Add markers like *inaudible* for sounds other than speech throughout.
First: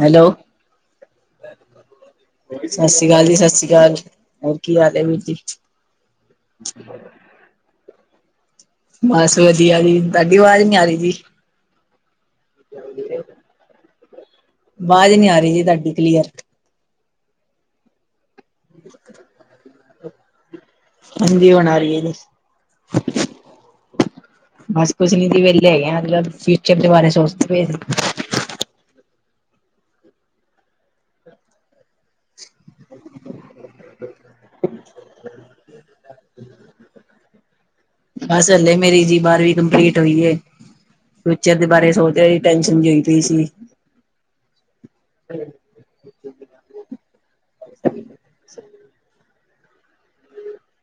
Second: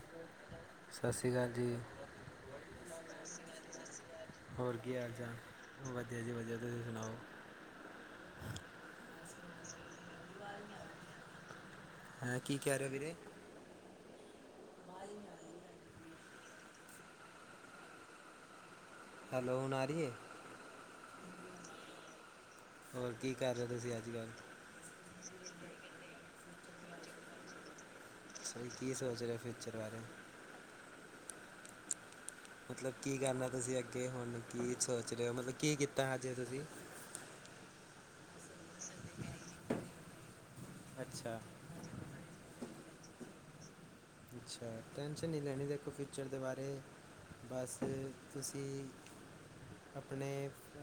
Hello ਸਤਿ ਸ਼੍ਰੀ ਅਕਾਲ ਜੀ ਸਤਿ ਸ੍ਰੀ ਅਕਾਲ ਜੀ ਸਤਿ ਸ਼੍ਰੀ ਅਕਾਲ ਹੋਰ ਕੀ ਹਾਲ ਹੈ ਵੀਰ ਜੀ ਚਾਲ ਵਧੀਆ ਜੀ ਵਧੀਆ ਤੁਸੀਂ ਸੁਣਾਓ ਬਸ ਵਧੀਆ ਜੀ ਤੁਹਾਡੀ ਆਵਾਜ਼ ਨੀ ਆ ਰਹੀ ਜੀ ਹੈਂ ਕੀ ਕਹਿ ਰਿਹੇ ਹੋ ਵੀਰੇ ਵਾਜ਼ ਨੀ ਆ ਰੀ ਜੀ ਤਾਡੀ ਕਲੀਅਰ *unintelligible* ਹੈਲੋ ਹੂੰ ਆਰੀ ਏ? ਹਾਂਜੀ ਹੁਣ ਆਰੀ ਐ ਜੀ। ਹੋਰ ਕੀ ਕਰ ਰੇ ਓ ਤੁਸੀਂ ਅੱਜ ਕੱਲ? ਬਸ ਕੁਛ ਨੀ ਸੀ ਵਹਲੇ ਹੈਗੇਤਲ ਫਿਊਚਰ ਦੇ ਬਾਰੇ ਸੋਚਦੇ ਸਈ ਕੀ ਸੋਚ ਰਿਆ ਫਿਊਚਰ ਬਾਰੇ? ਮਤਲਬ ਕੀ ਕਰਨਾ ਤੁਸੀਂ ਅੱਗੇ ਹੁਣ ਕੀ ਸੋਚ ਰੇ ਓ ਮਤਲਬ ਕੀ ਕੀਤਾ ਹਜੇ ਤੁਸੀਂ? ਬਸ ਹਲੇ ਮੇਰੀ ਜੀ ਬਾਰਵੀਂ ਕੰਪਲੀਟ ਹੋਈ ਐ ਅੱਛਾ ਫਿਊਚਰ ਦੇ ਬਾਰੇ ਸੋਚ ਰ ਟੈਨਸ਼ਨ ਜੀ ਹੋਈ ਪਈ ਸੀ। ਅੱਛਾ ਟੈਂਸ਼ਨ ਨੀ ਲੈਣੀ ਦੇਖੋ ਫਿਊਚਰ ਦੇ ਬਾਰੇ ਬਸ ਤੁਸੀਂ ਆਪਣੇ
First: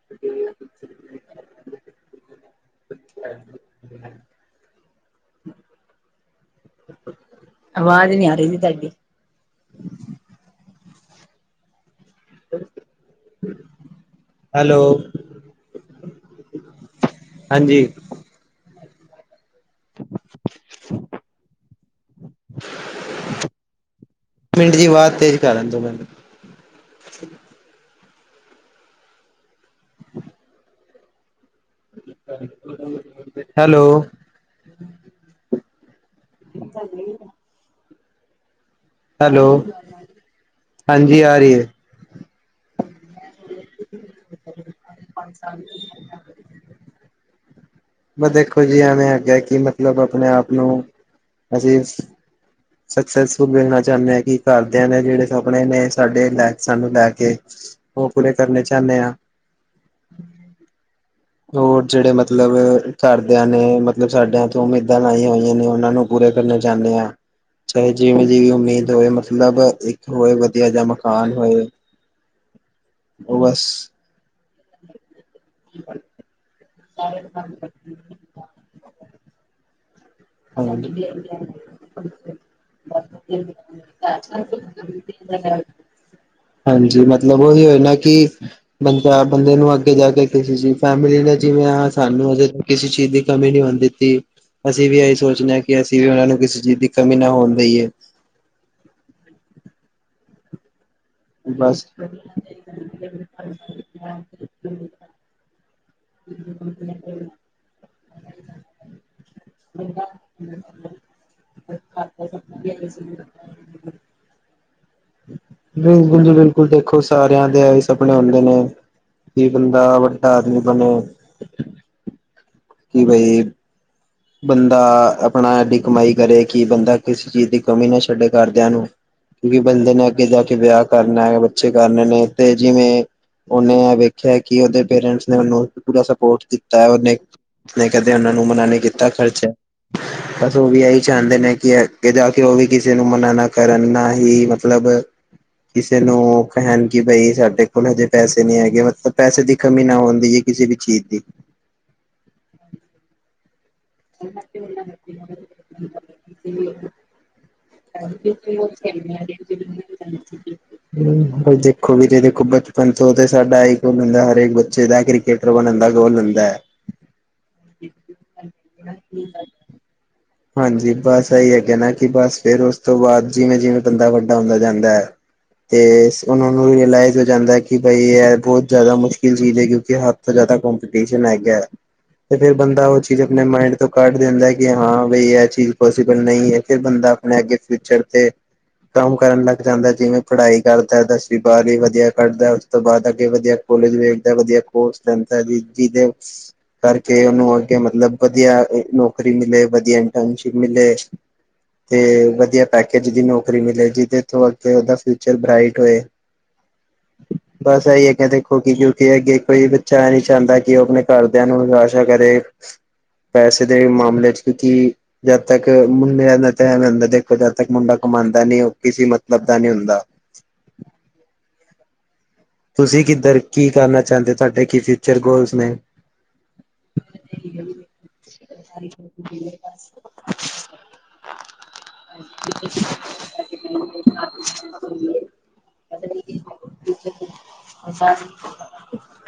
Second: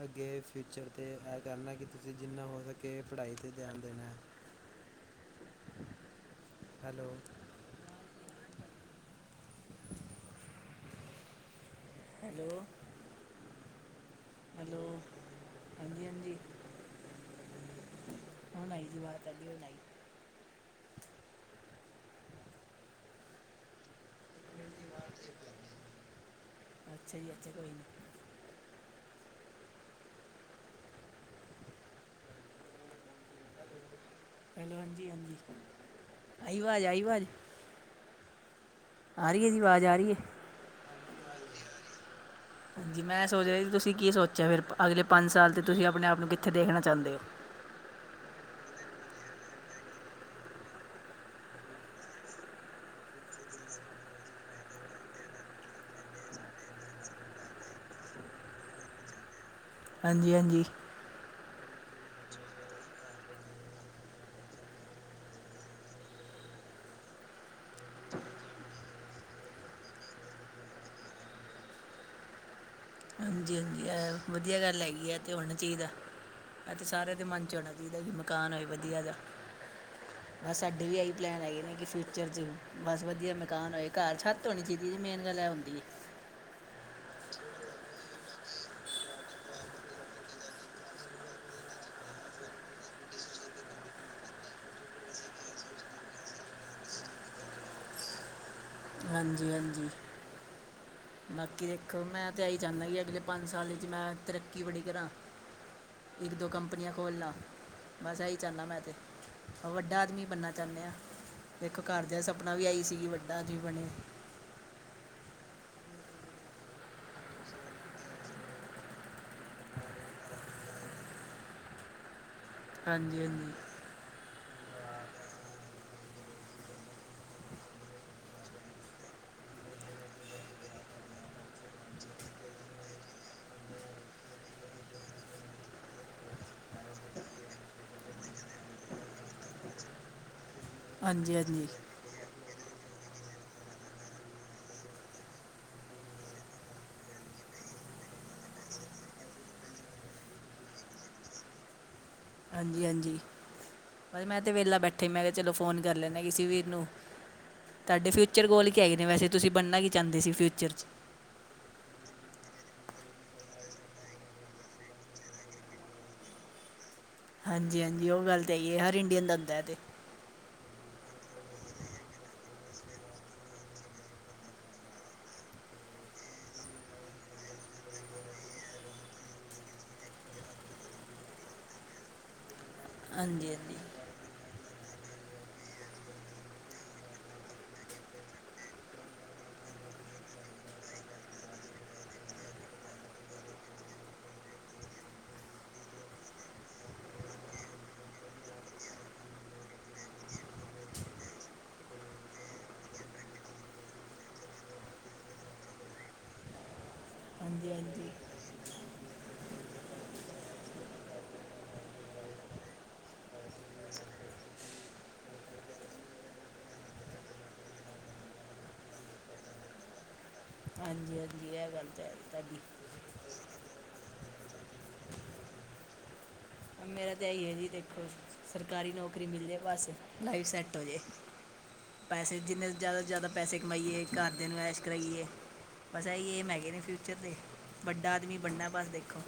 ਅੱਗੇ ਫਿਊਚਰ ਤੇ ਐ ਕਰਨਾ ਕਿ ਤੁਸੀਂ ਜਿੰਨਾ ਹੋ ਸਕੇ ਪੜ੍ਹਾਈ ਤੇ ਧਿਆਨ ਦੇਣਾ। *inaudible* ਹੈਲੋ ਆਵਾਜ਼ ਨਹੀਂੀ ਆ ਰਹੀਦੀ ਤੁਹਾਡੀ *inaudible* ਹੈਲੋ *inaudible* ਹੈਲੋ ਹਾਂਜੀ ਹਾਂਜੀ ਹਾਂਜੀ ਹੁਣ ਆਈ ਜੀ *inaudible* *unintelligible* ਮਿੰਟ ਜੀ ਵਾਜ ਤੇਜ ਕਰਨ ਦੋ ਮੈਨੂੰ ਅੱਛਾ ਜੀ ਅੱਛਾ ਕੋਈ ਨੀ ਹੈਲੋ ਹੈਲੋ ਹਾਂਜੀ ਹਾਂਜੀ ਆਈ ਵਾਜ਼ ਆਈ ਵਾਜ਼ ਆ ਰੀ ਹੈਲੋ ਐ ਜੀ ਵਾਜ਼ ਆ ਰੀ ਏ? ਹਾਂਜੀ ਆ ਰਹੀ ਹੈ ਹਾਂਜੀ ਮੈਂ ਸੋਚ ਰੀ ਤੁਸੀਂ ਕੀ ਸੋਚਿਆ ਫਿਰ ਅਗਲੇ ਪੰਜ ਸਾਲ ਤੇ ਤੁਸੀਂ ਆਪਣੇ ਆਪ ਨੂੰ ਕਿੱਥੇ ਦੇਖਣਾ ਚਾਦੇ ਓ? ਬਾ ਦੇਖੋ ਜੀ ਐਵੇਂ ਆਗਿਆ ਕਿ ਮਤਲਬ ਆਪਣੇ ਆਪ ਨੂੰ ਅਸੀਂ ਸਕਸੈਸਫੁਲ ਵੇਖਣਾ ਚਾਨੇ ਆ ਕਿ ਘਰ ਦਿਆਂ ਨੇ ਜਿਹੜੇ ਸਪਨੇ ਨੇ ਸ ਓ ਪੂਰੇ ਕਰਨੇ ਚਾਨੇ ਆ। ਹਾਂਜੀ-ਹਾਂਜੀ ਹੋਰ ਜੇੜੇ ਮਤਲਬ ਕਰਦਿਆਂ ਨੇ ਮਤਲਬ ਸਾਡਿਆਂ ਤੋਂ ਉਮੀਦਾਂ ਲਾਈਆਂ ਹੋਈਆਂ ਨੇ ਓਨਾਂ ਨੂੰ ਪੂਰੇ ਕਰਨਾ ਚਾਨੇ ਆ। ਚਾਹੇ ਜਿਵੇਂ ਜੀ ਉਮੀਦ ਹੋਏ ਮਤਲਬ ਇੱਕ ਹ *unintelligible* ਹਾਂਜੀ ਹਾਂਜੀ ਇਹ ਤੇ ਵਧੀਆ ਗੱਲ ਹੈ ਹੁਣ ਵੀ ਚਾਹੀਦਾ। ਇਹ ਤੇ ਸਾਰਿਆਂ ਦੇ ਮਨ ਚ ਹੋਣਾ ਚਾਹੀਦਾ ਕਿ ਮਕਾਨ ਹੋਵੇ ਵਧੀਆ ਜਿਹਾ। ਬਸ ਸਾਡਾ ਵੀ ਆਈ ਪਲੈਨ ਆਈ ਨੇ ਕਿ ਫਿਊਚਰ ਜੀ ਬਸ ਵਧੀਆ ਮਕਾਨ ਹੋਏ ਘਰ ਚੀ ਦੀ ਮੇਨ ਗੱਲ ਆਉਂਦੀ ਹ ਹਾਂਜੀ ਮਤਲਬ ਓਹੀ ਹੋਏ ਨਾ ਕੀ ਬੰਦਾ ਬੰਦੇ ਨੂੰ ਅੱਗੇ ਜਾ ਕੇ ਕਿਸੇ ਸੀ ਫੈਮਿਲੀ ਨੇ ਜਿਵੇਂ ਆ ਸਾਨੂੰ ਹਜੇ ਕਿਸੀ ਚੀਜ਼ ਦੀ ਕਮੀ ਨੀ ਹੋਣ ਦਿੱਤੀ ਅਸੀਂ ਵੀ *unintelligible* ਸੋਚਨੇ ਆਂ ਕਿ ਅਸੀਂ ਵੀ ਓਨਾਂ ਨੂੰ ਕਿਸੇ ਚੀਜ਼ ਦੀ ਕਮੀ ਨਾ ਹੋਣ ਦਈਏ। ਹਾਂਜੀ-ਹਾਂਜੀ ਬਾਕੀ ਬਸ ਦੇਖੋ ਮੈਂ ਤਾਂ ਐ ਈ ਚਾਨਾ ਕੀ ਅਗਲੇ ਪੰਜ ਸਾਲ ਵਿੱਚ ਮੈਂ ਤਰੱਕੀ ਬੜੀ ਕਰਾਂ। ਇੱਕ ਦੋ ਕੰਪਨੀਆਂ ਖੋਲ ਲਾ। ਬਸ ਐ ਈ ਚਾਨਾ ਮੈਂ ਤੇ ਵੱਡਾ ਆਦਮੀ ਬਣਨਾ ਚਾਨੇ ਆਂ। ਦੇਖੋ ਘਰਦਿਆਂ ਸਪਨਾ ਵੀ ਆਈ ਸੀਗੀ ਵੱਡਾ ਜ ਬਿਲਕੁੱਲ ਜੀ ਬਿਲਕੁੱਲ ਦੇਖੋ ਸਾਰਿਆਂ ਦੇ ਆਈ ਸਪਨੇ ਹੁੰਦੇ ਨੇ। ਕੀ ਬੰਦਾ ਵੱਡਾ ਆਦਮੀ ਬਣੇ। ਕਿ ਬਈ ਹਾਂਜੀ-ਹਾਂਜੀ ਬੰਦਾ ਅਪਣਾ ਐਡੀ ਕਮਾਈ ਕਰੇ ਕਿ ਬੰਦਾ ਕਿਸੇ ਚੀਜ਼ ਦੀ ਕਮੀ ਨਾ ਛੱਡੇ ਘਰਦਿਆਂ ਨੂੰ। ਕਿਉਂਕਿ ਬੰਦੇ ਨੇ ਅੱਗੇ ਜਾ ਕੇ ਵਿਆਹ ਕਰਨਾ ਐ ਬੱਚੇ ਕਰਨੇ ਨੇ ਤੇ ਜਿਵੇਂ ਓਨੀ ਐ ਵੇਖਿਆ ਕਿ ਔਦੇ ਪੇਰੈਂਟਸ ਨੇ ਔਨੂੰ ਪੂਰਾ ਸਪੋਰਟ ਦਿੱਤਾ ਐ। ਔਨੇ ਨੇ ਕਦੇ ਔਨਾਂ ਨੂੰ ਮਨਾ ਨੀ ਕੀਤਾ ਖਰਚਾ ਬਸ ਔ ਵੀ ਐਹੀ ਹਾਂਜੀ ਚਾਹੁੰਦੇ ਨੇ ਹਾਂਜੀ ਕਿ ਅੱਗੇ ਜਾ ਕੇ ਓ ਵੀ ਕਿਸੇ ਨੂੰ ਮਨਾ ਨਾ ਕਰਨ ਨਾ ਹੀ ਮਤਲਬ ਕਿਸੇ ਨੂੰ ਕਹਿਣ ਕਿ ਬਈ ਸਾਡੇ ਕੋਲ ਹਜੇ ਪੈਸੇ ਨੀ ਹੈਗੇ ਮਤਲਬ ਪੈਸੇ ਦੀ ਕਮੀ ਨਾ ਹੁੰਦੀ। ਕਿਸੇ ਵੀ ਚੀਜ਼ ਦੀ। ਹਾਂਜੀ ਹਾਂਜੀ। ਮ ਮੈਂ ਤੇ ਵੇਹਲਾ ਬੈਠਾ। ਮੈਂ ਕਿਹਾ ਚਲੋ ਫੋਨ ਕਰ ਲੈਨਾ ਕਿਸੀ ਵੀਰ ਨੂੰ। ਹੁਂ ਤੁਹਾਡੇ ਫਿਊਚਰ ਗੋਲ ਕੀ ਹੈਗੇ ਨੇ ਵੈਸੇ ਤੁਸੀਂ ਬਣਨਾ ਕੀ ਚਾਹੁੰਦੇ ਸੀ ਫਿਊਚਰ 'ਚ ਹਾਂਜੀ। ਦੇਖੋ ਵੀਰੇ ਦੇਖੋ ਬਚਪਨ ਤੋਂ ਤੇ ਸਾਡਾ ਐ ਈ ਗੋਲ ਹੁੰਦਾ ਹਰੇਕ ਬੱਚੇ ਦਾ ਕ੍ਰਿਕੇਟਰ ਬਣਨ ਦਾ ਗੋਲ ਹੁੰਦਾ ਐ। ਹਾਂਜੀ ਹਾਂਜੀ ਓ ਗੱਲ ਤਾਂ ਹੈਗੀ ਹੈ ਹਰ ਇੰਡੀਅਨ ਦਾ ਹੁੰਦਾ ਐ ਤੇ। ਹਾਂਜੀ ਬਸ ਐਹੀ ਹੈਗਾ ਨਾ ਕਿ ਬਸ ਫੇਰ ਓਸ ਤੋਂ ਬਾਦ ਜਿਵੇਂ ਜਿਵੇਂ ਬੰਦਾ ਵੱਡਾ ਹੁੰਦਾ ਜਾਂਦਾ ਐ। ਉਹਨਾਂ ਨੂੰ ਵੀ ਲਾਈਵ ਹੋ ਜਾਂਦਾ ਕਿ ਬਈ ਬਹੁਤ ਜਿਆਦਾ ਮੁਸ਼ਕਿਲ ਚੀਜ਼ ਹੈ ਕਿਉਂਕਿ ਸਭ ਤੋਂ ਜਿਆਦਾ ਕੰਪਟੀਸ਼ਨ ਹੈਗਾ *unintelligible* ਤੇ ਫੇਰ ਬੰਦਾ ਓ ਚੀਜ਼ ਆਪਣੇ ਹਾਂਜੀ ਹਾਂਜੀ ਮਾਇੰਡ ਤੋਂ ਕੱਢ ਦਿੰਦਾ ਕੀ ਹਾਂ ਬਈ ਐ ਚੀਜ਼ ਪੋਸੀਬਲ ਨਈ ਐ ਫਿਰ ਬੰਦਾ ਆਪਣੇ ਅੱਗੇ ਫਿਊਚਰ ਕੰਮ ਕਰਨ ਲੱਗ ਜਾਂਦਾ ਜਿਵੇਂ ਪੜ੍ਹਾਈ ਕਰਦਾ ਦਸਵੀਂ ਬਾਰਵੀਂ ਵਧੀਆ ਕੱਢਦੈ। ਤੋਂ ਬਾਅਦ ਅਗੇ ਵਧੀਆ ਕੋਲੇਜ ਵੇਖਦਾ ਐ ਵਧੀਆ ਕੋਰਸ ਲੈਂਦਾ ਜਿ ਜਿਦੇ ਕਰਕੇ ਔਨੂੰ ਅੱਗੇ ਮਤਲਬ ਵਧੀਆ ਨੌਕਰੀ ਮਿਲੇ ਵਧੀਆ ਇੰਟਰਨਸ਼ਿਪ ਮਿਲੇ। ਤੇ ਵਧੀਆ ਪੈਕੇਜ ਦੀ ਨੌਕਰੀ ਮਿਲੇ ਜਿਦੇ ਤੋਂ ਅੱਗੇ ਔਦਾ ਫਿਊਚਰ ਬ੍ਰਾਈਟ ਹੋਏ। ਹਾਂਜੀ ਬਸ ਐਈ ਹਾਂਜੀ ਹੈ ਕਦੇ ਕਿਉਂਕਿ ਅੱਗੇ ਕੋਈ ਬੱਚਾ ਨੀ ਚਾਹੁੰਦਾ ਕਿ ਔ ਅਪਣੇ ਘਰਦਿਆਂ ਨੂੰ ਨਿਰਾਸ਼ਾ ਕਰੇ। ਪੈਸੇ ਦੇ ਮਾਮਲੇ ਚ ਕਿਉਂਕਿ ਜਦ ਤੱਕ ਮੁੰਡੇਆਂ ਦਾ ਟੈਮ ਹੁੰਦਾ ਦੇਖੋ ਜਦ ਤੱਕ ਮੁੰਡਾ ਕਮਾਂਦਾ ਨੀ ਓ ਕਿਸੀ ਮਤਲਬ ਦਾ ਨੀ ਹੁੰਦਾ। ਹਾਂਜੀ ਹਾਂਜੀ ਐ ਗੱਲ ਤਾਂ ਹੈ ਤਾਡੀ। ਤੁਸੀ ਕਿੱਧਰ ਕੀ ਕਰਨਾ ਚਾਹੁੰਦੇ ਹੋ ਤੁਹਾਡੇ ਕੀ ਫਯੂਚਰ ਗੋਲਸ ਨੇ? ਮੇਰਾ ਤੇ ਐਈ ਐ ਜੀ ਦੇਖੋ ਸਰਕਾਰੀ ਨੌਕਰੀ ਮਿਲੇ ਬਸ ਲਾਈਫ ਸੈਟ ਹੋ ਜੇ। ਪੈਸੇ ਜਿੰਨੇ ਜਾਦਾ ਤੋਂ ਜਿਦਾ ਪੈਸੇ ਕਮਾਈਏ ਘਰ ਦੇ ਨੁ ਐਸ਼ ਕਰਾਈਏ। ਬਸ ਐਈ ਏਮ ਹੈਗੇ ਨੇ ਫਿਊਚਰ ਦੇ। ਵੱਡਾ ਆਦਮੀ ਬਣਨਾ ਐ ਬਸ ਦੇਖੋ,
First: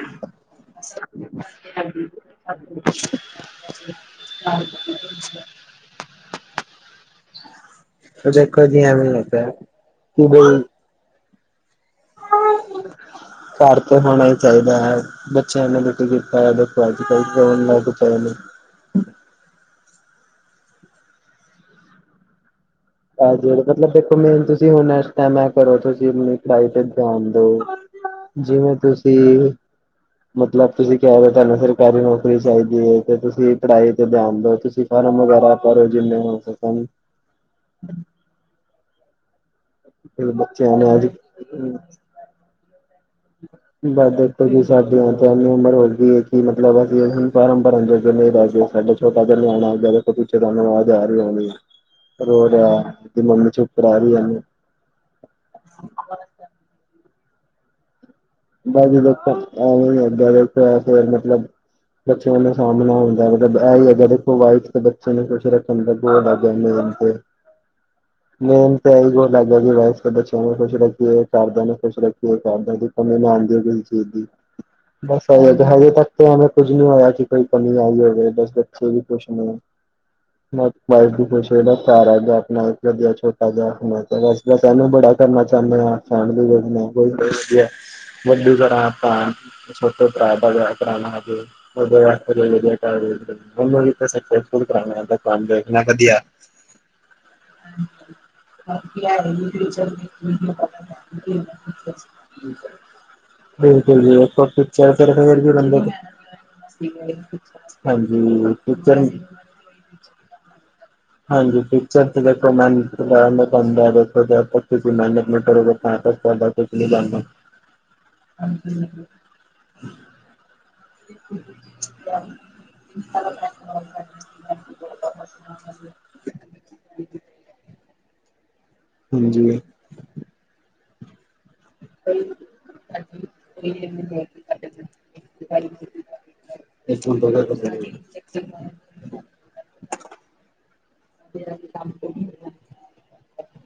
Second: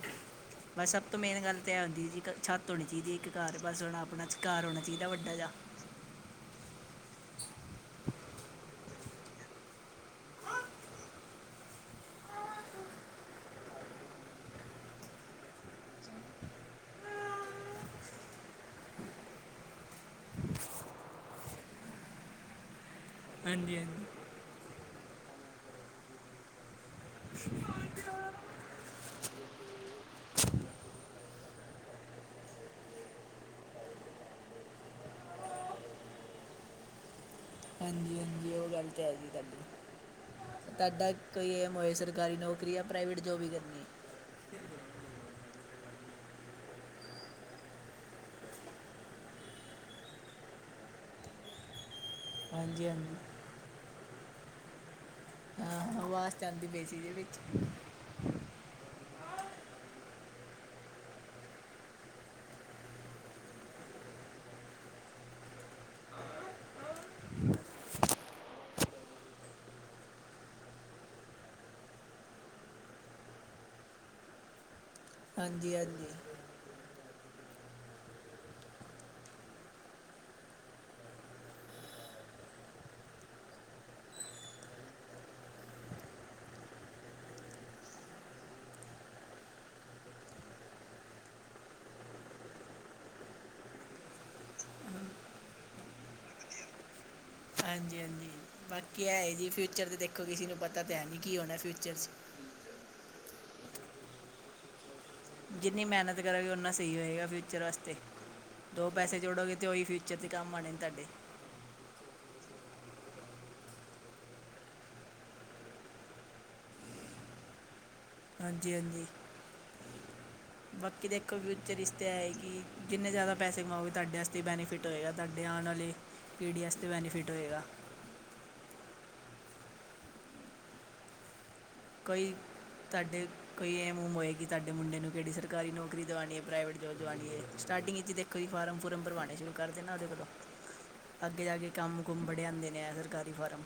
ਬਸ ਸਭ ਤੋਂ ਮੇਨ ਗੱਲ ਤੇ ਐ ਹੁੰਦੀ ਜੀ ਕ ਛੱਤ ਹੋਣੀ ਚਾਹੀਦੀ ਹੈ ਇੱਕ। ਘਰ ਬਸ ਹੋਣਾ ਅਪਣਾ ਘਰ ਹੋਣਾ ਚਾਹੀਦਾ ਵੱਡਾ ਜਾ। *unintelligible* ਘਰ ਤੇ ਹੋਣਾ ਹੀ ਚਾਹੀਦਾ ਹੈ। ਬੱਚੇਆਂ ਨੂੰ ਦੇਖੋ ਜੀ ਅਜ ਕੱਲ ਫੋਨ ਲਗ ਪਏ ਨੇ। ਹਾਂ ਜੇੜੇ ਹਾਂਜੀ ਮਤਲਬ ਹਾਂਜੀ ਦੇਖੋ ਮੇਨ ਤੁਸੀ ਹੁਣ ਏਸ ਟੈਮ ਐ ਕਰੋ ਤੁਸੀ ਅਪਣੀ ਪੜਾਈ ਤੇ ਧਿਆਨ ਦੋ। ਜਿਵੇਂ ਤੁਸੀ ਮਤਲਬ ਤੁਸੀ ਕਿਹਾ ਵੇ ਤੁਹਾਨੂੰ ਸਰਕਾਰੀ ਨੌਕਰੀ ਚਾਹੀਦੀ ਹੈ ਤੇ ਤੁਸੀ ਪੜ੍ਹਾਈ ਤੇ ਧਿਆਨ ਦੋ ਤੁਸੀ ਫਾਰਮ ਵਗੈਰਾ ਭਰੋ ਜਿਨੇ ਹੋ ਸਕਣ। ਹਾਂਜੀ ਹਾਂਜੀ ਓਹ ਗੱਲ ਤੇ ਹੈ ਜੀ ਤਾਡੀ। ਬੱਚਿਆਂ ਨੇ ਤਾਡਾ ਕੋਈ ਅੱਜ ਏਮ ਹੋਏ ਸਰਕਾਰੀ ਨੌਕਰੀ ਯਾ ਪ੍ਰਾਈਵੇਟ ਜੋ ਵੀ ਕਰਨੀ। ਬ ਹੈ ਦੇਖੋ ਜੀ ਸਾਡੀ ਹੁਣ ਤੇ ਏਨੀ ਉਮਰ ਹੋ ਗਈ ਏ ਕਿ ਮਤਲਬ ਅਸੀ ਹੁਣ ਫਾਰਮ ਭਰਨ ਜੋਗੇ ਨੀ ਰਹਿ ਗਏ ਸਾਡੇ ਪਤਾ ਨੀ ਆਉਣਾ ਦੇਖੋ ਪਿੱਛੇ ਤੁਹਾਨੂੰ ਆਵਾਜ਼ ਆਰੀ ਹੋਣੀ। ਰੋ ਰਿਆ ਹਾਂਜੀ ਹਾਂਜੀ ਦੀ ਮੰਮੀ ਚੁਪ ਕਰਾ ਰੀ ਏਨੂੰ। ਹਾਂ ਆਵਾਜ਼ ਤੇ ਆਂਦੀ ਪਈ ਸੀ ਏਦੇ ਚ ਬ ਜੀ ਦੇਖੋ ਏਂਵੇ ਈ ਹੁੰਦਾ ਏ ਫੇਰ ਮਤਲਬ ਬੱਚੇਆਂ ਦਾ ਸਾਮਣਾ ਹੁੰਦਾ ਮਤਲਬ ਐ ਹੈਗਾ ਦੇਖੋ ਵਾ ਬੱਚੇ ਨੂੰ ਕੁਛ ਰੱਖਣ ਦੋ *unintelligible* *inaudible* ਮੇਨ ਤਾਂ ਐਈਓ ਲੱਗੇਆ ਜੀ ਬਸ ਬੱਚੇਆਂ ਨੂੰ ਖੁਸ਼ ਰੱਖੀਏ ਘਰ ਦੇਆਂ ਨੂੰ ਖੁਸ਼ ਰੱਖੀਏ ਘਰਦੇਆਂ ਦੀ *unintelligible* ਬਸ ਹਜੇ ਹਾਂਜੀ ਹਾਂਜੀ ਤੱਕ ਐਵੇਂ ਕੁੱਝ ਨੀ ਹੋਇਆ ਕਿ ਕੋਈ ਕਮੀ ਆਈ ਹੋਵੇ ਬਸ ਬੱਚੇ ਵੀ ਕੁਛ ਨਹੀਂ। *inaudible* ਵਾਈਫ ਵੀ ਖੁਸ਼ ਪਿਆਰਾ ਜ ਆਪਣਾ ਇੱਕ ਵਧੀਆ ਛੋਟਾ ਜਿਹਾ ਆਪਣਾ ਬਸ ਬਸ ਇਹਨੂੰ ਬੜਾ ਕਰਨਾ ਚਾਨੇ ਆ। *unintelligible* ਛੋਟੋ ਭਰਾ ਦਾ ਵਿਆਹ ਕਰਨਾ ਹਜੇ। *unintelligible* ਕੰਮ ਦੇਖਣਾ। ਹਾਂਜੀ ਹਾਂਜੀ। ਬਾਕੀ ਐ ਜੀ ਫਿਊਚਰ ਤੇ ਦੇਖੋ ਕਿਸੇ ਨੂੰ ਪਤਾ ਤਾਂ ਹੈ ਨੀ ਕੀ ਹੋਣਾ ਫਿਊਚਰ 'ਚ। *unintelligible* ਜਿੰਨੀ ਮਿਹਨਤ *inaudible* ਕਰੋਗੇ ਉਨਾ ਸਹੀ ਹੋਏਗਾ ਫਿਊਚਰ ਵਾਸਤੇ ਦੋ ਪੈਸੇ *unintelligible* ਜੋੜੋਗੇ ਤੇ ਔਈ ਫਿਊਚਰ ਦੇ ਕੰਮ ਆਣੇ ਨੇ ਤਾਡੇ। ਹਾਂਜੀ ਫਿਊਚਰ ਤੇ ਦੇਖੋ ਮੈਨ ਤਾਨ ਦਸ ਦਾ ਦੇਖੋ ਜਬ ਤਕ ਤੁਸੀ ਮੇਹਨਤ ਨੀ ਕਰੋਗੇ ਤਾਂ ਤਕ ਤਾਡਾ *inaudible* *inaudible* ਹਾਂਜੀ, ਬਾਕੀ ਦੇ ਇੱਕੋ ਫਿਊਚਰ ਇਸ 'ਤੇ ਐ ਕਿ ਜਿੰਨੇ ਜ਼ਿਆਦਾ ਪੈਸੇ ਕਮਾਓਗੇ ਤੁਹਾਡੇ ਵਾਸਤੇ ਈ ਬੈਨੀਫਿਟ। ਹੋਏਗਾ। ਤੁਹਾਡੇ ਆਣ ਵਾਲੇ ਟੀ ਡੀ ਐੱਸ 'ਤੇ ਬੈਨੀਫਿਟ ਹੋਏਗਾ। ਹਾਂਜੀ, ਕੋਈ *inaudible* ਤੁਹਾਡੇ ਕੋਈ ਏਮ ਉਮ ਹੋਏ ਕਿ ਤੁਹਾਡੇ ਮੁੰਡੇ ਨੂੰ ਕਿਹੜੀ ਸਰਕਾਰੀ ਨੌਕਰੀ ਦਿਵਾਣੀ ਐ ਪ੍ਰਾਈਵੇਟ ਜੋਬ ਦਿਵਾਣੀ ਐ। ਸਟਾਰਟਿੰਗ 'ਚ ਦੇਖੋ ਜੀ ਫਾਰਮ ਫੂਰਏਮ ਫਾਰਮ ਭਰਵਾਣੇ ਸ਼ੁਰੂ ਕਰਦੇ ਨਾ ਉਹਦੇ ਕੋਲੋਂ ਅੱਗੇ ਜਾ ਕੇ ਕੰਮ ਕੁਮ ਵੜੇ ਆਂਦੇ ਨੇ ਆ ਸਰਕਾਰੀ ਫਾਰਮ।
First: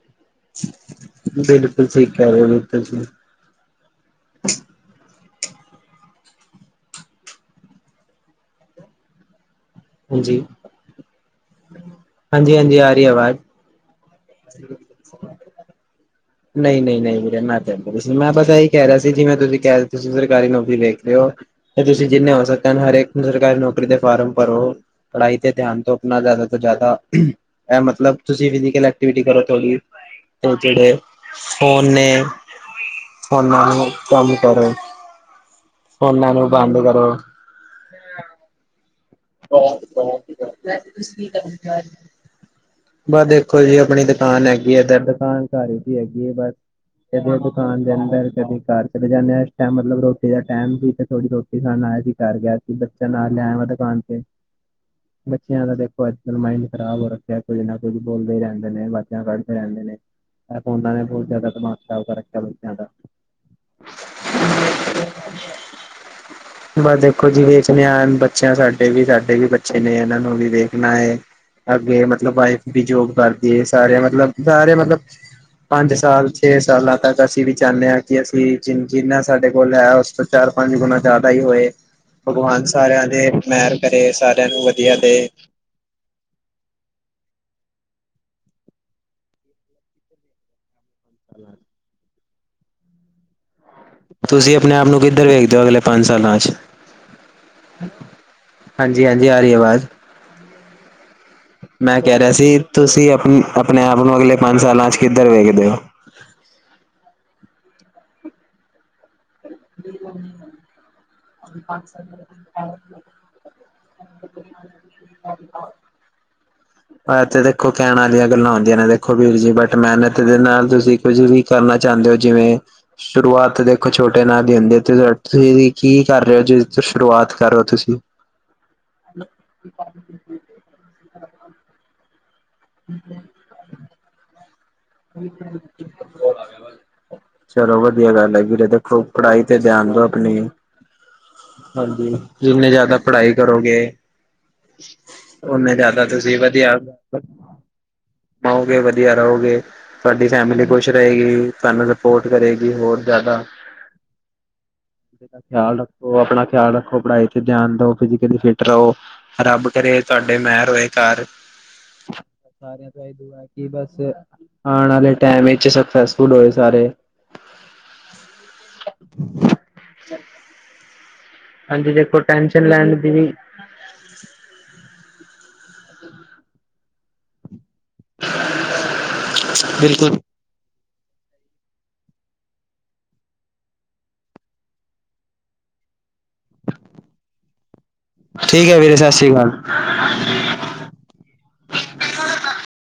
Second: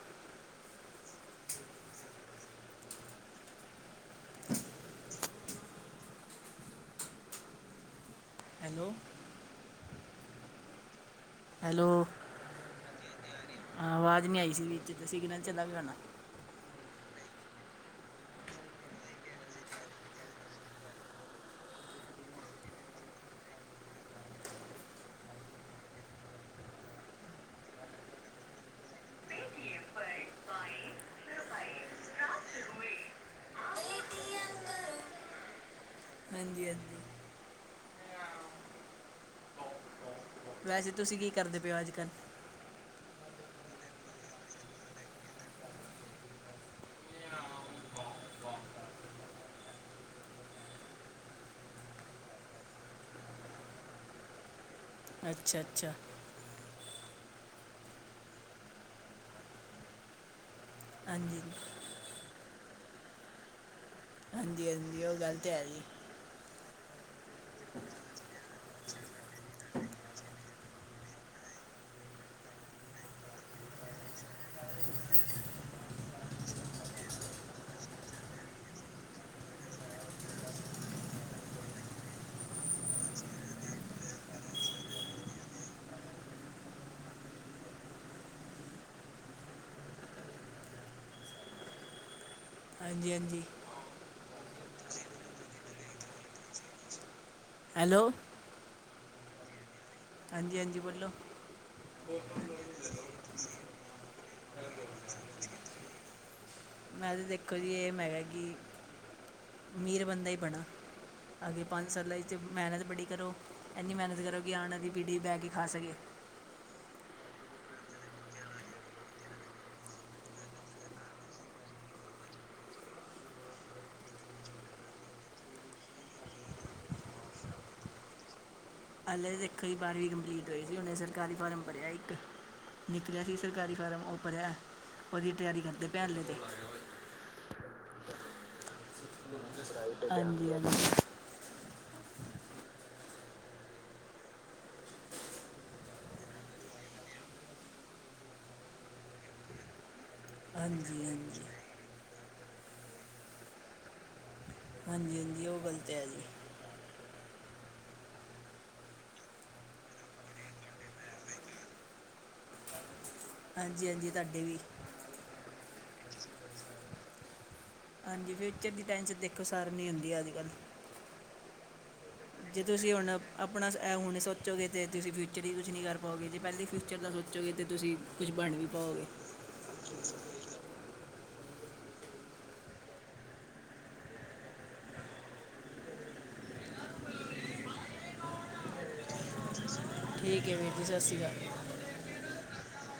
ਬਿਲਕੁਲ, ਠੀਕ ਕਹਿ ਰਹੇ ਓ ਜੀ ਤੁਸੀਂ। ਹੈਲੋ, ਹਾਂਜੀ ਹਾਂਜੀ, ਹਾਂਜੀ ਆ ਰਹੀ ਆਵਾਜ਼। ਹਾਂ, ਆਵਾਜ਼ ਨਹੀਂ ਆਈ ਸੀ ਵਿੱਚ ਤਾਂ ਸਿਗਨਲ ਚਲਾ ਗਿਆ ਹੋਣਾ। ਨਹੀਂ ਨਹੀਂ, ਨਹੀਂ ਮੇਰਾ ਮੈਂ ਤਾਂਹਿੰਦਾ ਸੀ ਮੈਂ ਪਤਾ ਇਹੀ ਕਹਿ ਰਿਹਾ ਸੀ ਜਿਵੇਂ ਤੁਸੀਂ ਕਹਿ ਤੁਸੀਂ ਸਰਕਾਰੀ ਨੌਕਰੀ ਦੇੇਖ ਰਹੇ ਓ। ਤੇ ਤੁਸੀਂ ਜਿੰਨੇ ਹੋ ਸਕਦੇ ਹਰੇਕ ਨੂੰ ਸਰਕਾਰੀ ਨੌਕਰੀ ਦੇ ਫਾਰਮ ਭਰੋ। ਪੜ੍ਹਾਈ ਤੇ ਧਿਆਨ ਤੋਂ ਆਪਣਾ ਜ਼ਿਆਦਾ ਤੋਂ ਜ਼ਿਆਦਾ ਇਹ ਮਤਲਬ ਤੁਸੀਂ ਫਿਜ਼ਕਲ ਐਕਟੀਵਿਟੀ ਕਰੋ। ਉਹ ਕਿਹੜੇ ਫੋਨ ਨੇ ਫੋਨ ਨਾਲ ਕੰਮ ਕਰੋ। ਫੋਨਾਂ ਨੂੰ ਹਾਂਜੀ ਬੰਦ ਹਾਂਜੀ ਕਰੋ। ਵੈਸੇ ਤੁਸੀਂ ਕੀ ਕਰਦੇ ਪਏ ਓ ਅੱਜ ਕੱਲ੍ਹ। ਬਸ ਦੇਖੋ ਜੀ ਆਪਣੀ ਦੁਕਾਨ ਹੈਗੀ ਇਧਰ ਦੁਕਾਨ ਘਰ ਹੈਗੀ ਆ ਬਸ। ਕਦੇ ਦੁਕਾਨ ਦੇ ਅੰਦਰ ਕਦੇ ਕਦੀ ਘਰ। ਚਲੇ ਜਾਣੇ ਆ ਇਸ ਟਮ ਮਤਲਬ ਰੋਟੀ ਦਾ ਟਾਈਮ ਸੀ ਤੇ ਥੋੜ੍ਹੀ ਰੋਟੀ ਖਾਣ ਆਇਆ ਸੀ ਘਰ ਗਿਆ ਸੀ ਬੱਚਾ ਨਾਲ ਲਿਆ ਵਾ ਦੁਕਾਨ ਤੇ। ਅੱਛਾ ਬੱਚਿਆਂ ਦਾ ਅੱਛਾ ਦੇਖੋ ਅੱਜ। ਮਾਇੰਡ ਖਰਾਬ ਹੋ ਰੱਖਿਆ ਕੁੱਝ ਨਾ ਕੁੱਝ ਬੋਲਦੇ ਹੀ ਰਹਿੰਦੇ ਨੇ *unintelligible* ਕੱਢਦੇ ਰਹਿੰਦੇ ਨੇ। ਐ ਫੋਨਾਂ ਨੇ ਬਹੁਤ ਹਾਂਜੀ ਜ਼ਿਆਦਾ ਦਿਮਾਗ ਕਰ ਰੱਖਿਆ ਬੱਚਿਆਂ ਦਾ। ਹਾਂਜੀ ਹਾਂਜੀ, ਉਹ ਗੱਲ ਤਾਂ ਹੈ ਜੀ। ਬਸ ਦੇਖੋ ਜੀ ਵੇਚ ਦੇ ਆ ਬੱਚੇ ਸਾਡੇ ਤੇ ਵੀ ਸਾਡੇ ਵੀ ਬੱਚੇ ਨੇ ਇਹਨਾਂ ਨੂੰ ਵੀ ਦੇਖਣਾ ਏ ਅੱਗੇ ਮਤਲਬ ਵਾਈਫ ਵੀ ਜੋਬ ਕਰਦੀ ਐ ਸਾਰਿਆਂ ਮਤਲਬ ਸਾਰੇ ਮਤਲਬ ਪੰਜ ਸਾਲ ਛੇ ਸਾਲਾਂ ਤੱਕ ਅਸੀਂ ਵੀ ਚਾਂਦੇ ਆ ਕੀ ਅਸੀਂ ਜਿੰਨਾ ਸਾਡੇ ਕੋਲ ਐ ਉਸ ਚਾਰ ਪੰਜ ਗੁਣਾ ਜ਼ਿਆਦਾ ਹੀ ਹੋਏ ਭਗਵਾਨ ਸਾਰਿਆਂ ਦੇ। ਮੇਹਰ ਕਰੇ ਸਾਰਿਆਂ ਨੂੰ ਵਧੀਆ ਦੇ। *inaudible* ਹਾਂਜੀ-ਹਾਂਜੀ, ਤੁਸੀਂ ਆਪਣੇ ਆਪ ਨੂੰ ਕਿੱਧਰ ਵੇਖਦੇ ਹੋ, ਅਗਲੇ ਪੰਜ ਸਾਲਾਂ। ਹੈਲੋ, ਹਾਂਜੀ ਹਾਂਜੀ ਆ ਰਹੀ ਆਵਾਜ਼ ਹਾਂਜੀ-ਹਾਂਜੀ ਬੋਲੋ, ਮੈਂ ਕਹਿ ਰਿਹਾ ਸੀ, ਤੁਸੀਂ ਆਪ ਆਪਣੇ ਆਪ ਨੂੰ ਅਗਲੇ ਪੰਜ ਸਾਲਾਂ ਚ ਕਿੱਧਰ ਵੇਖਦੇ ਹੋ। ਮੈਂ ਤਾਂ ਦੇਖੋ, ਜੀ ਇਹ ਮੈਂ ਕਿਹਾ ਕਿ ਅਮੀਰ ਬੰਦਾ ਹੀ ਬਣਾ। ਅਗੇ ਪੰਜ ਸਾਲਾਂ ਵਿੱਚ ਅਤੇ ਮਿਹਨਤ ਬੜੀ ਕਰੋ। ਇੰਨੀ ਮਿਹਨਤ ਕਰੋ ਕਿ, ਆਣ ਵਾਲੀ ਪੀੜ੍ਹੀ ਬਹਿ ਕੇ ਖਾ ਸਕੇ। ਤੇ ਦੇਖੋ ਕਹਿਣ ਵਾਲੀਆਂ ਗੱਲਾਂ ਹੁੰਦੀਆਂ, ਨੇ ਦੇਖੋ ਵੀਰ ਜੀ ਬਟ ਮਿਹਨਤ ਦੇ ਨਾਲ ਤੁਸੀਂ ਕੁੱਝ ਵੀ ਕਰਨਾ ਚਾਹੁੰਦੇ ਹੋ ਜਿਵੇਂ ਸ਼ੁਰੂਆਤ ਦੇਖੋ ਛੋਟੇ ਨਾਲ ਦਿੰਦੇ ਤੇ, ਤੁਸੀਂ ਕੀ ਕਰ ਰਹੇ ਹੋ ਜੇ ਸ਼ੁਰੂਆਤ ਕਰੋ ਤੁਸੀਂ? ਹਲੇ ਦੇਖੋ ਬਾਰਵੀਂ ਕੰਪਲੀਟ ਹੋਈ ਸੀ ਉਹਨੇ ਸਰਕਾਰੀ ਫਾਰਮ ਭਰਿਆ ਇੱਕ ਨਿਕਲਿਆ ਸੀ। ਸਰਕਾਰੀ ਫਾਰਮ ਓ ਭਰਿਆ ਉਹਦੀ ਤਿਆਰੀ ਕਰਦੇ ਪਿਆ ਹਾਲੇ ਤੇ। ਚਲੋ ਵਧੀਆ ਗੱਲ ਐ ਵੀਰੇ ਦੇਖੋ ਪੜ੍ਹਾਈ ਤੇ ਧਿਆਨ ਦਓ ਆਪਣੀ। ਹਾਂਜੀ ਹਾਂਜੀ ਹਾਂਜੀ, ਜਿੰਨੀ ਜ਼ਿਆਦਾ ਪੜ੍ਹਾਈ ਕਰੋਗੇ। ਓ ਨੇ ਜ਼ਿਆਦਾ ਤੁਸੀਂ ਵਧੀਆ। ਕਮਾਔਰਗੇ ਵਧੀਆ ਰਹੋਗੇ ਤੁਹਾਡੀ ਫੈਮਿਲੀ ਖੁਸ਼ ਹਾਂਜੀ ਹਾਂਜੀ ਰਹੇਗੀ ਤੁਹਾਨੂੰ। ਸਪੋਰਟ ਕਰੇਗੀ ਹੋਰ ਜਿਆਦਾਦਾ ਹਾਂਜੀ ਹਾਂਜੀ ਉਹ ਗੱਲ ਖਿਆਲ ਤੇ ਹੈ ਰੱਖੋ ਜੀ ਆਪਣਾ ਖਿਆਲ ਰੱਖੋ, ਪੜ੍ਹਾਈ ਤੇ ਧਿਆਨ ਦੋ ਫਿਜ਼ਕਲੀ ਫਿਟ ਰਹੋ ਰੱਬ ਕਰੇ ਤੁਹਾਡੇ ਮਹਿਰ ਹੋਏ। ਸਾਰਿਆਂ ਤੋਂ ਇਹ ਦੂ ਕਿ ਹਾਂਜੀ ਬਸ ਹਾਂਜੀ ਤੁਹਾਡੇ ਵੀ ਆਣ ਆਲੇ, ਟੈਮ ਵਿੱਚ ਸਕਸੈਸਫੁੱਲ ਹੋਏ ਸਾਰੇ। ਹਾਂਜੀ, ਫਿਊਚਰ ਦੀ ਟਾਈਮ ਚ ਦੇਖੋ ਸਾਰਿਆਂ ਨੂੰ ਹੁੰਦੀ ਅੱਜ ਕੱਲ੍ਹ ਹਾਂਜੀ ਦੇਖੋ ਟੈਂ ਜੇ ਤੁਸੀਂ ਹੁਣ ਆਪਣਾ ਹੁਣੇ ਸੋਚੋਗੇ, ਤਾਂ ਤੁਸੀਂ ਫਿਊਚਰ ਹੀ ਕੁਛ ਨਹੀਂ ਕਰ ਪਾਓਗੇ, ਜੇ ਪਹਿਲੀ ਫਿਊਚਰ ਦਾ ਸੋਚ ਚੋਗੇ ਅਤੇ ਤੁਸੀਂ ਕੁਛ ਬਣ ਵੀ ਪਾਓਗੇ। ਬਿਲਕੁਲ ਠੀਕ ਹੈ, ਵੀਰੇ ਸਤਿ ਸ਼੍ਰੀ ਅਕਾਲ। ਠੀਕ ਹੈ, ਵੀਰ ਜੀ ਸਤਿ ਸ਼੍ਰੀ ਅਕਾਲ।